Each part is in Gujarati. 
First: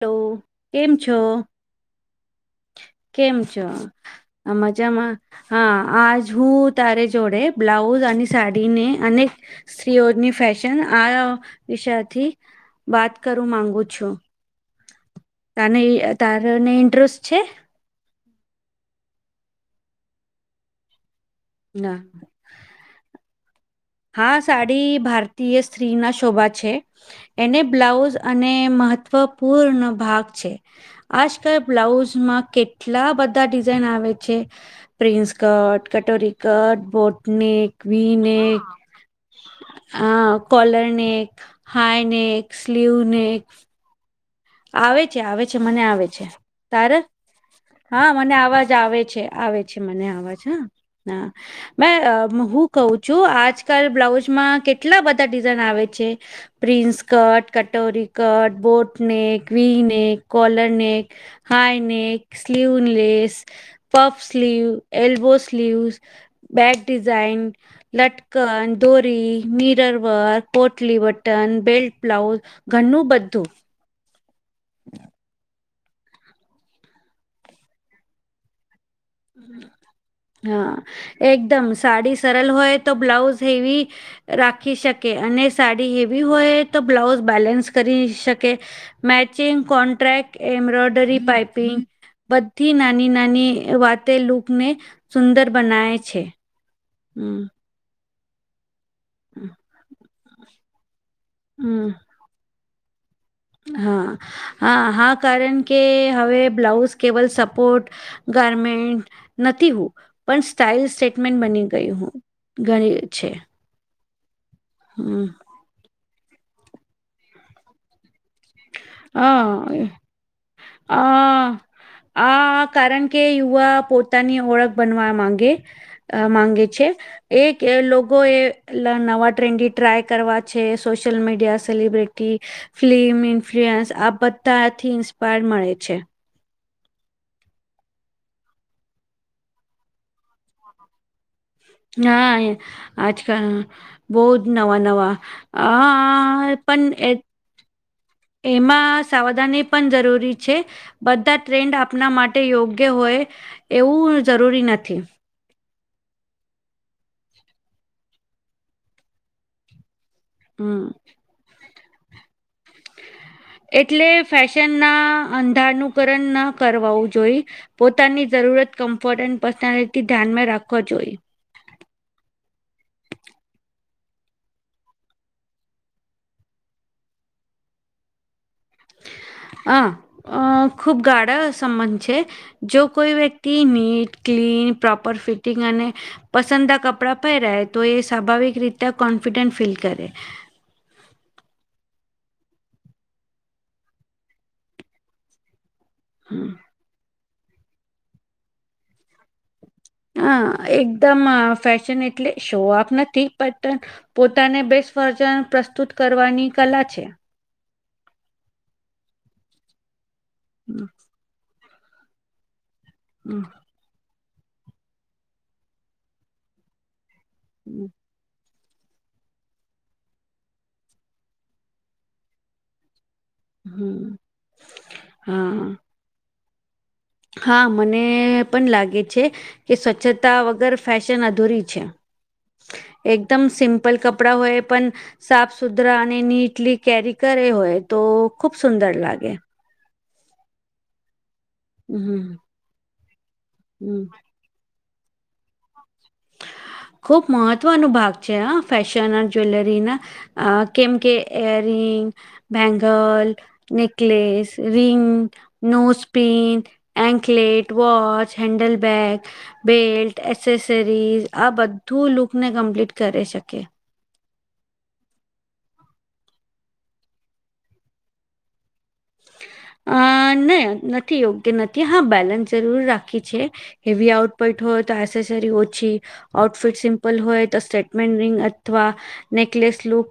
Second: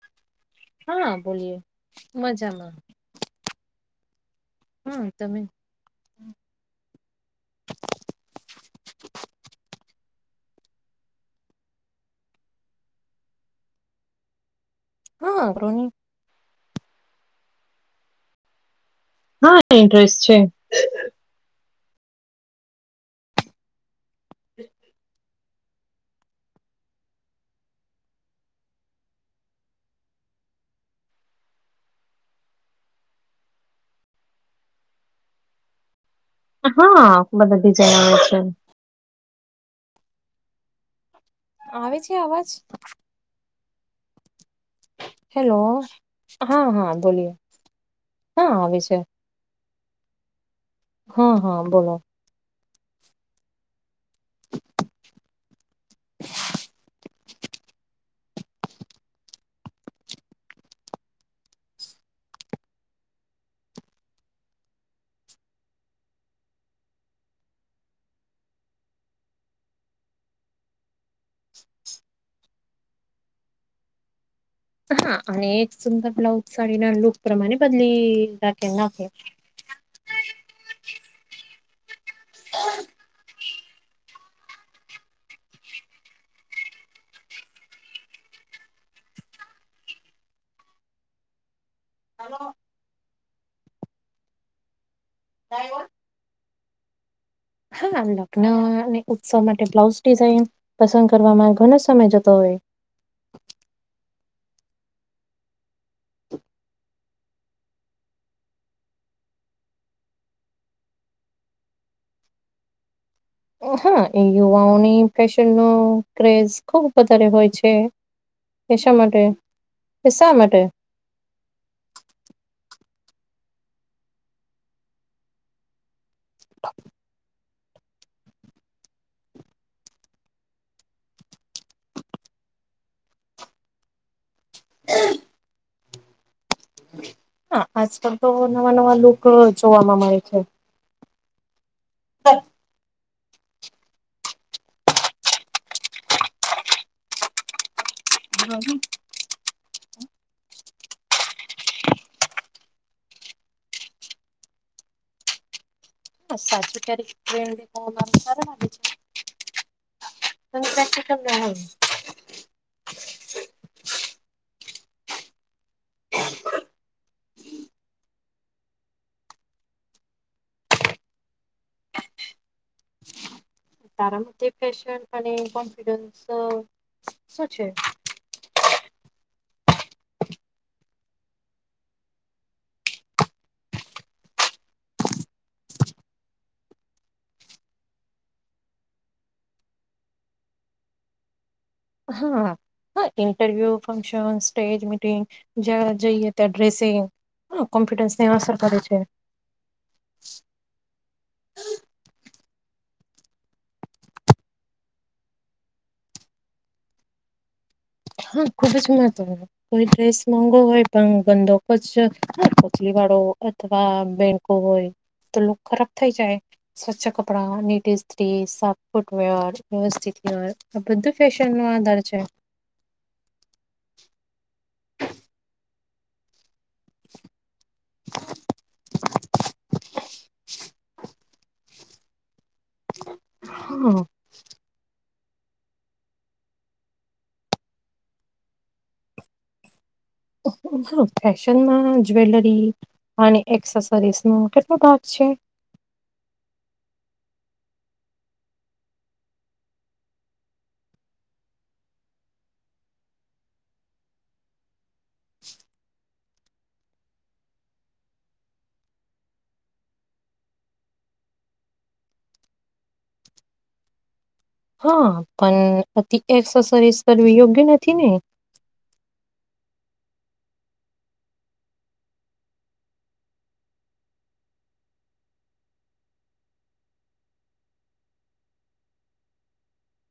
તો હા બોલીએ મજામાં કેમ છો આ હા મજામાં તમે હા આજ હું તારે જોડે બ્લાઉઝ અને સાડીને અનેક સ્ત્રીઓની ફેશન આ વિષયથી વાત કરું માંગુ છું. હા તને રોની તાર ને ઇન્ટરેસ્ટ છે? હા ઇન્ટરેસ્ટ છે. ના હા સાડી ભારતીય સ્ત્રી ના શોભા છે. એને બ્લાઉઝ અને મહત્વપૂર્ણ ભાગ છે. આજકાલ બ્લાઉઝમાં કેટલા બધા ડિઝાઇન આવે છે. પ્રિન્સ કટ, કટોરી કટ, હા બોટને બધા ક્વીન ડિઝાઇન આવે છે. અ કોલર નેક, આવે હાય છે નેક, અવાજ સ્લીવ નેક, આવે છે આવે છે હેલો મને આવે છે હા હા તારે બોલીએ હા મને અવાજ આવે છે. આવે છે મને અવાજ હા હા મે હું કવ છું આજકાલ બ્લાઉઝમાં કેટલા બધા ડિઝાઇન આવે છે. પ્રિન્સ કટ, કટોરી cut, boat neck, queue neck, collar neck, high neck, sleeveless, puff sleeve, elbow sleeve, back design, લટકન દોરી મીરર વર્ક કોટલી બટન બેલ્ટ બ્લાઉઝ ઘણું બધું હા અને એક સુંદર બ્લાઉઝ સાડી ના લુક પ્રમાણે બદલી નાખે હા એકદમ સાડી સરલ હોય તો બ્લાઉઝ હેવી રાખી શકે અને સાડી હેવી હોય તો બ્લાઉઝ બેલેન્સ કરી શકે. મેચિંગ કોન્ટ્રાક્ટ એમ્બ્રોયડરી પાઇપિંગ બધી નાની નાની વાતે લૂકને સુંદર હા બનાવે છે. હમ્મ, હા લગ્નને ઉત્સવ માટે બ્લાઉઝ ડિઝાઇન પસંદ કરવામાં ઘણો હમ સમય જતો. તો હા હા હા કારણ કે હવે બ્લાઉઝ કેવલ સપોર્ટ ગારમેન્ટ નથી હું. પણ સ્ટાઈલ સેટમેન્ટ બની ગઈ હું.. ગણી છે. હા, એ યુવાઓની હમ ફેશનનુ ક્રેઝ ખુબ વધારે હોય છે. એ શા માટે એ શા માટે [unintelligible] આ કારણ કે યુવા પોતાની ઓળખ બનવા માંગે? અ માંગે છે. એ લોકોએ નવા ટ્રેન્ડી ટ્રાય કરવા છે. Social media celebrity film influence આ બધાથી ઇન્સ્પાયર મળે છે. હા, આજકાલ તો નવા નવા લુક જોવામાં મળે છે. ના. આજકાલ બહુ જ નવા નવા આ પણ એ એમાં સાવધાની પણ જરૂરી છે. બધા ટ્રેન્ડ આપણા માટે યોગ્ય હોય. એવું જરૂરી નથી. [unintelligible] હમ ના [unintelligible] એટલે ફેશનના અંધારનું કરણના કરવાઓ જોઈ પોતાની જરૂરત કમ્ફર્ટ એન્ડ પર્સનાલિટી ધ્યાનમાં રાખવા જોઈએ. તમારા કે ફેશન અને કોન્ફિડન્સ શું છે? અ. અ ખૂબ ગાળા સંબંધ છે? જો કોઈ વ્યક્તિ નીટ ક્લીન પ્રોપર ફિટિંગ અને પસંદા કપડાં પહેરાય તો એ સ્વાભાવિક રીતે કોન્ફિડન્ટ ફીલ કરે. હા હા. ઇન્ટરવ્યુ, ફંક્શન, સ્ટેજ મીટિંગ જ્યાં જઈએ હમ. ત્યાં ડ્રેસિંગ, કોમ્પુટન્સને અસર કરે છે. હ, એકદમ ફેશન. એટલે શોઆફ નથી પણટ પોતાને બેસ્ટ વર્જન પ્રસ્તુત કરવાની કલા છે. હા, ખુબ જ [unintelligible] કોઈ ડ્રેસ મોગો હોય હમ પણ ગંદોકો જ લી વાળો હમ અથવા બેનકો હોય તો ખરાબ થઈ જાય સ્વચ્છ. [unintelligible] હમ, ફૂટવેર વ્યવસ્થિત. આ બધું ફેશનનો આધાર છે. હમ હા. હા, મને પણ લાગે છે કે સ્વચ્છતા વગર ફેશન અધૂરી છે. એકદમ સિમ્પલ હા કપડા હોય પણ સાફ સુધરા અને નીટલી કેરી કરે હોય, તો ખુબ સુંદર લાગે. ઓ [unintelligible] હ, ફેશનમાં હમ જ્વેલરી અને હમ એક્સેસરીસનો કેટલો ભાગ છે? ખુબ મહત્વનો ભાગ છે. ફેશન જ્વેલરીના અ કેમ કે, air ring, bangle. Necklace, ring, nose pin anklet, watch, handle bag, belt, accessories આ બધું લુકને કમ્પ્લીટ કરી શકે. હા, પણ અતિ એક્સસરીસ કરવી યોગ્ય નથી ને? અ નહી નથી યોગ્ય નથી. હા, બેલેન્સ જરૂર રાખી છે. હેવી આઉટપટ હોય, તો એસેસરી ઓછી આઉટફિટ સિમ્પલ હોય તો સ્ટેટમેન્ટ રિંગ અથવા નેકલેસ લુક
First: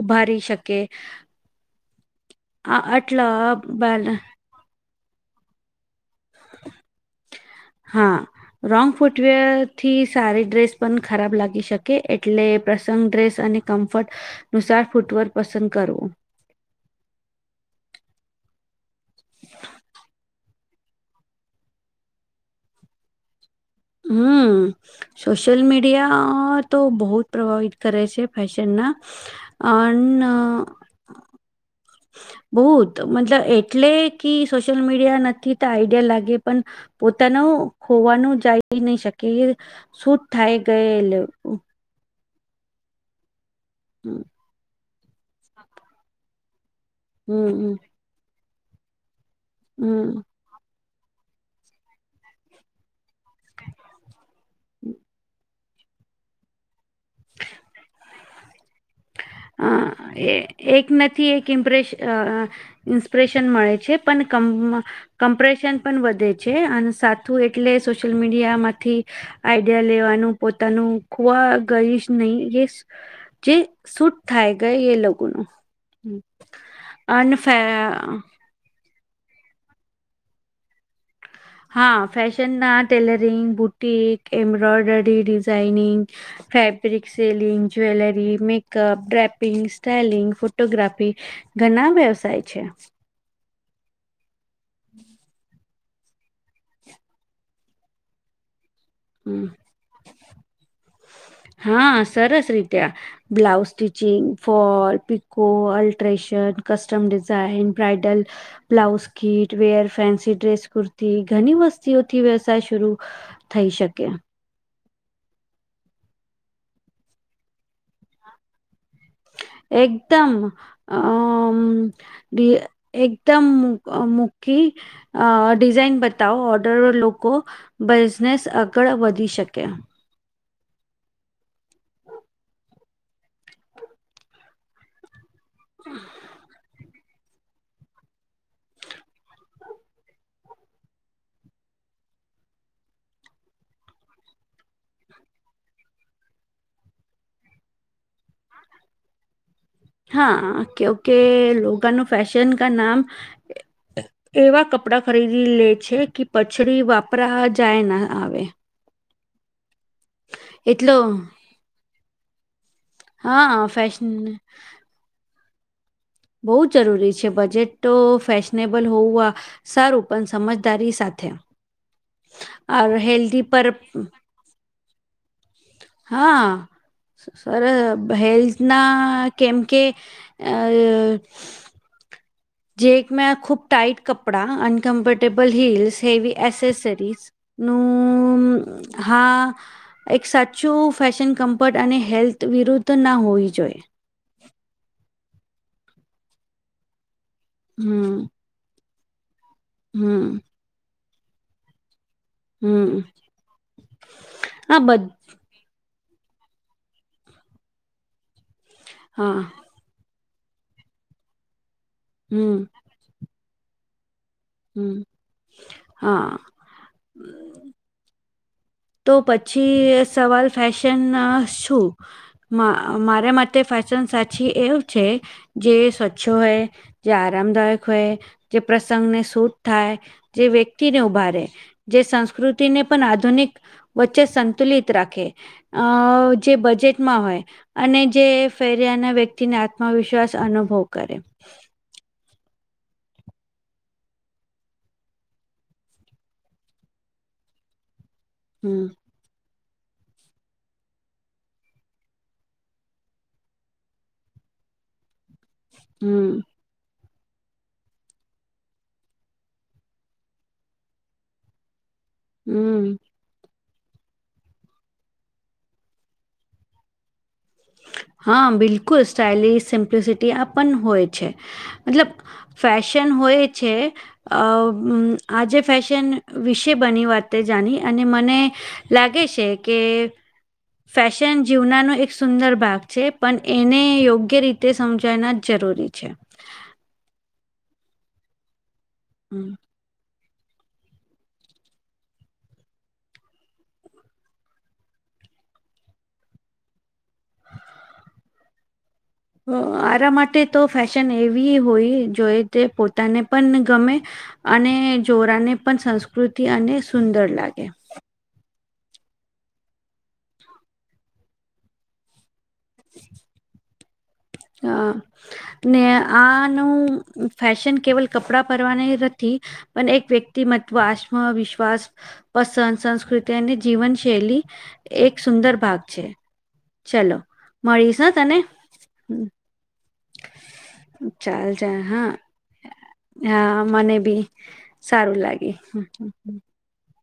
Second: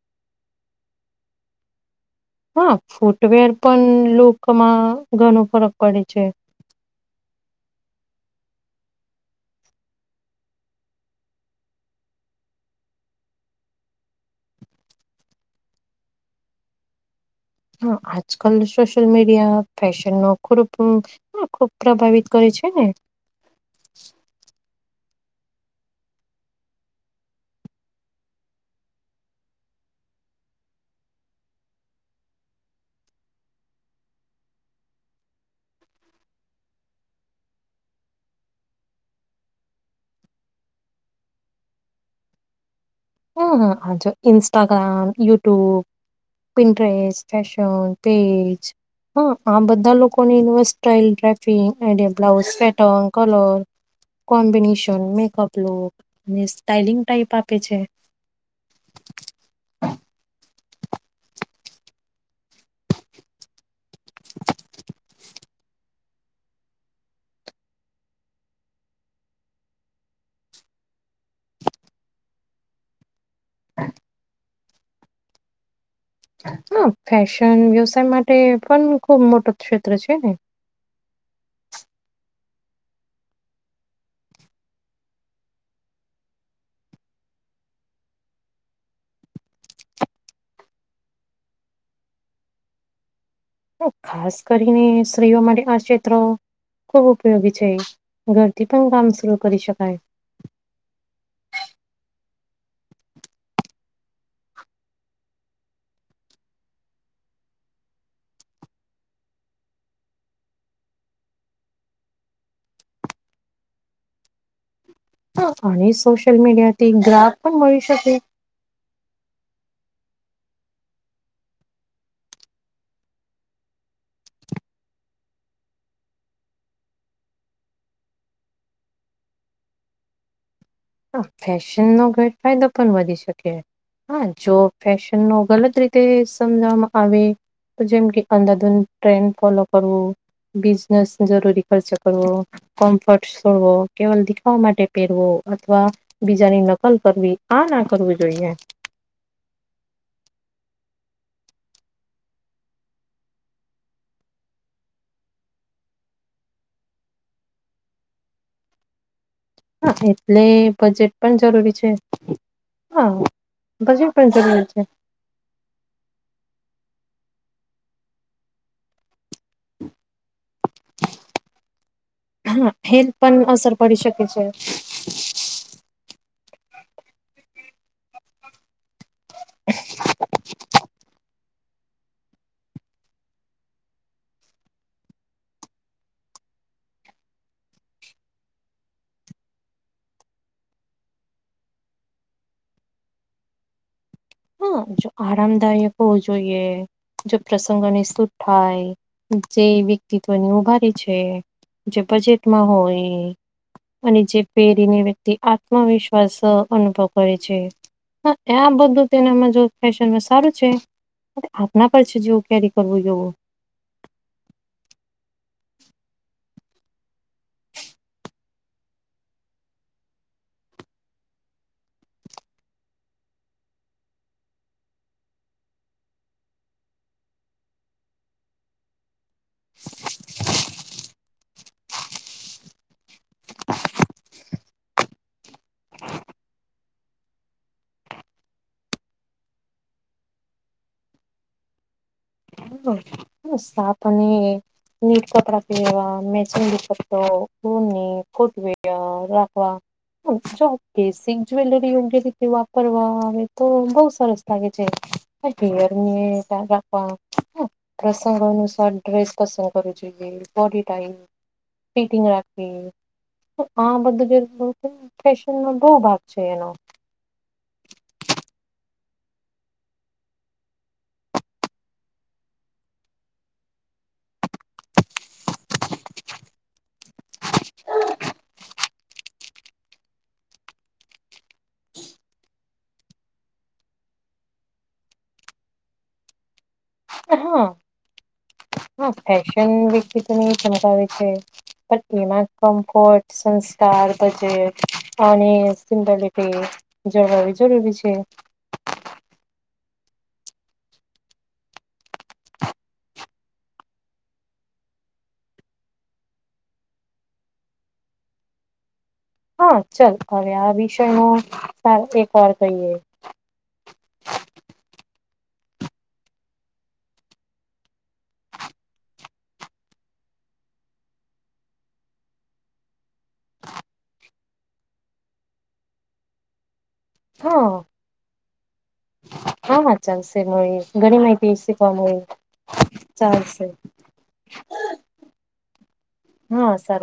ઉભારી શકે. હા, આ આટલા ફૂટવેર બાલ પણ લુકમાં ઘણો ફરક પડે છે. હા. રોંગ ફૂટવેરથી સારી ડ્રેસ પણ ખરાબ લાગી શકે. એટલે પ્રસંગ ડ્રેસ અને કમ્ફર્ટ નુસાર ફૂટવટ પસંદ કરવો હ આજકાલ સોશયલ મીડિયા ફેશનનો ખૂરપ હ ખુબ પ્રભાવિત કરે છે ને હમ્મ સોશિયલ મીડિયા તો બહુ જ પ્રભાવિત કરે છે ફેશનના અનન બહુ જ મતલબ એટલે કે સોશિયલ મીડિયા નથી તો આઈડિયા લાગે પણ પોતાનું ખોવાનું જાય નહી શકે શૂટ થાય ગયેલ હમ્મ જો હમ Instagram YouTube Pinterest dress fashion હમ તેજ આ બધા હમ લોકોને ઇન્વેસ્ટ સ્ટલ ડાફિંગડ blouse pattern colour combination makeup એલો ને સ્ટાાઈલિંગ ટાઈપ આપે છે અ એ એક નથી એક ઇમ્પ્રેશ અ ઇન્સ્પિરેશન મળે છે પણ કમ કમ્પ્રેશન પણ વધે છે અને સાથું એટલે સોશિયલ મીડિયામાંથી આઈડિયા લેવાનું પોતાનું ખુવા ગઈશ નહી એ જે સુધ થાય ગઈ એ લોકો નું હા ફેશન વ્યવસાય માટે પણ ખુબ મોટો ક્ષેત્ર છે ને હા ફેશન ના tailoring boutique embroidery designing fabric selling jewellery makeup draping styling photography ઘણા વ્યવસાય છે હા ખાસ કરીને સ્ત્રીઓ માટે આ ક્ષેત્ર ખૂબ ઉપયોગી છે ઘરથી પણ કામ શરૂ હમ. કરી શકાય હા સરસ રીતેયા blouse stitching fall પિકકો alteration custom design title blouse kit wear fancy dress kurti ઘણી વસ્તીઓથી વ્યવસાય શરૂ થઈ શકે અને સોશલ મીડિયાથી ગ્રાફ પણ મળી શકે એકદમ આ બે એકદમ મુકી અ ડિઝાઇન બતાવો ઓર્ડર લોકો બિઝનેસ આગળ વધી શકે હા ફેશનનો ઘટ ફાયદો પણ વધી શકે હા જો ફેશનનો ગલત રીતે સમજવામાં આવે તો જેમ કે અંધાધુ ટ્રેન્ડ ફોલો કરવું બિઝનેસ જરૂરી ખર્ચ કરવો કોમ્ફર્ટ છોડવો કેવલ દેખાવા માટે પહેરવો અથવા બીજાની નકલ કરવી આ ના કરવું જોઈએ હા ઓકે ઓકે લોકોનાનું ફેશન કા નામ એવા કપડાં ખરીદી લે છે કે પછડી વાપરા જાય ના આવે હા એટલે એટલો બજેટ પણ જરૂરી છે હા બજેટ પણ જરૂરી છે બહુ જરૂરી છે બજેટ તો ફેશનેબલ હોવું સારું પણ સમજ તારી સાથે હેલ્થ પણ હેલ્દી પર અસર પડી શકે છે હા સર હેલ્થ ના કેમ કે અ જે એક મે ખૂબ ટાઈટ કપડા અનકમ્ફર્ટેબલ હિલ્સ હેવી એસેસરીઝ નું હા એક સાચું ફેશન કમ્ફર્ટ અને હેલ્થ વિરુદ્ધ ના હોવી જોઈએ હા જો આરામદાયક હોવું જોઈએ જો પ્રસંગોની હમ સુઠ થાય જે હમ વ્યક્તિત્વની ઉભારી છે જે બજેટ હમ હોય અને જે હા પહેરીની બધ વ્યક્તિ. આત્મવિશ્વાસ અનુભવ કરે છે આ બધું હા તેનામાં જો. ફેશનમાં સારું છે આપના પર છે જેવું હમ કેરી કરવું જોવું. હમ હા. તો પછી સવાલ ફેશન શું. મારા માટે ફેશન સાચી એવું છે જે સ્વચ્છો હોય. જે આરામદાયક હોય જે પ્રસંગને. છૂટ થાય જે વ્યક્તિને ઉભા ર જે સંસ્કૃતિને પણ આધુનિક. વચ્ચે સંતુલિત રાખે અ જે બજેટમાં હોય. અને જે ફેર્યાના વ્યક્તિને આત્મવિશ્વાસ અનુભવ કરે. સ્થપને. નીટ કપડા પ લેવા મેચિંગ દ પો કોની કોટ હમ વય રાખવા. જો બેસિક જ્વેલરી વગે રીતે વાપરવા આવે તો બહુ સરસ. લાગે છે હમ હયરની રાપવા. પ્રસંગ અનુસાર ડ્રેસ પસંદ કરવવી જોઈએ બોડી ટાઈપ. ફીટિંગ હમ રાખવી. આ બધું જ છે ફેશનમાં બહુ ભાગ છે એનો. હા બિલકુલ સ્ટઇલિશ સિમ્પ્લસિટી આ પણ હોય છે મતલબ. ફશન હોય છે. અ આજે ફેશન વિશે બની વાત તે જાણી અને મને. લાગે છે કે ફેશન જીવનાનું એક. સુંદર ભાગ છે પણ એને યોગ્ય રીતે સમજના જ જરૂરી છે. હા હા હમ ફેશન વી તની ક્ષમતાાવ છે. પણ એમાં કમ્ફર્ટ સંસ્કાર બજેટ સમપલટી. જરૂરી જરૂરી છે. આરા માટે તો ફેશન એવી હોય જોઈ તે પોતાને પણ ગમે. અને જોરાને પણ સંસ્કૃતિ અને સુંદર લાગે. હા ચાલ હવે આ વિષય ન સ એક વાર કહીએ. હા. ને આનું ફેશન કેવલ કપડા પરવાની નથી. પણ એક વ્યક્તિમત્વ આત્મા વિિશ્વાસ. પસંદ સંસ્કૃતિ અને જીવન શૈલી એક સુંદર ભાગ છે. ચલો હા મળીશ તને. હા હા ચાલશે મળી ઘણી ચાલ માહિતી ચાલ શીખવા હા મળ. હા મને ભી સારું લાગે. હા સારું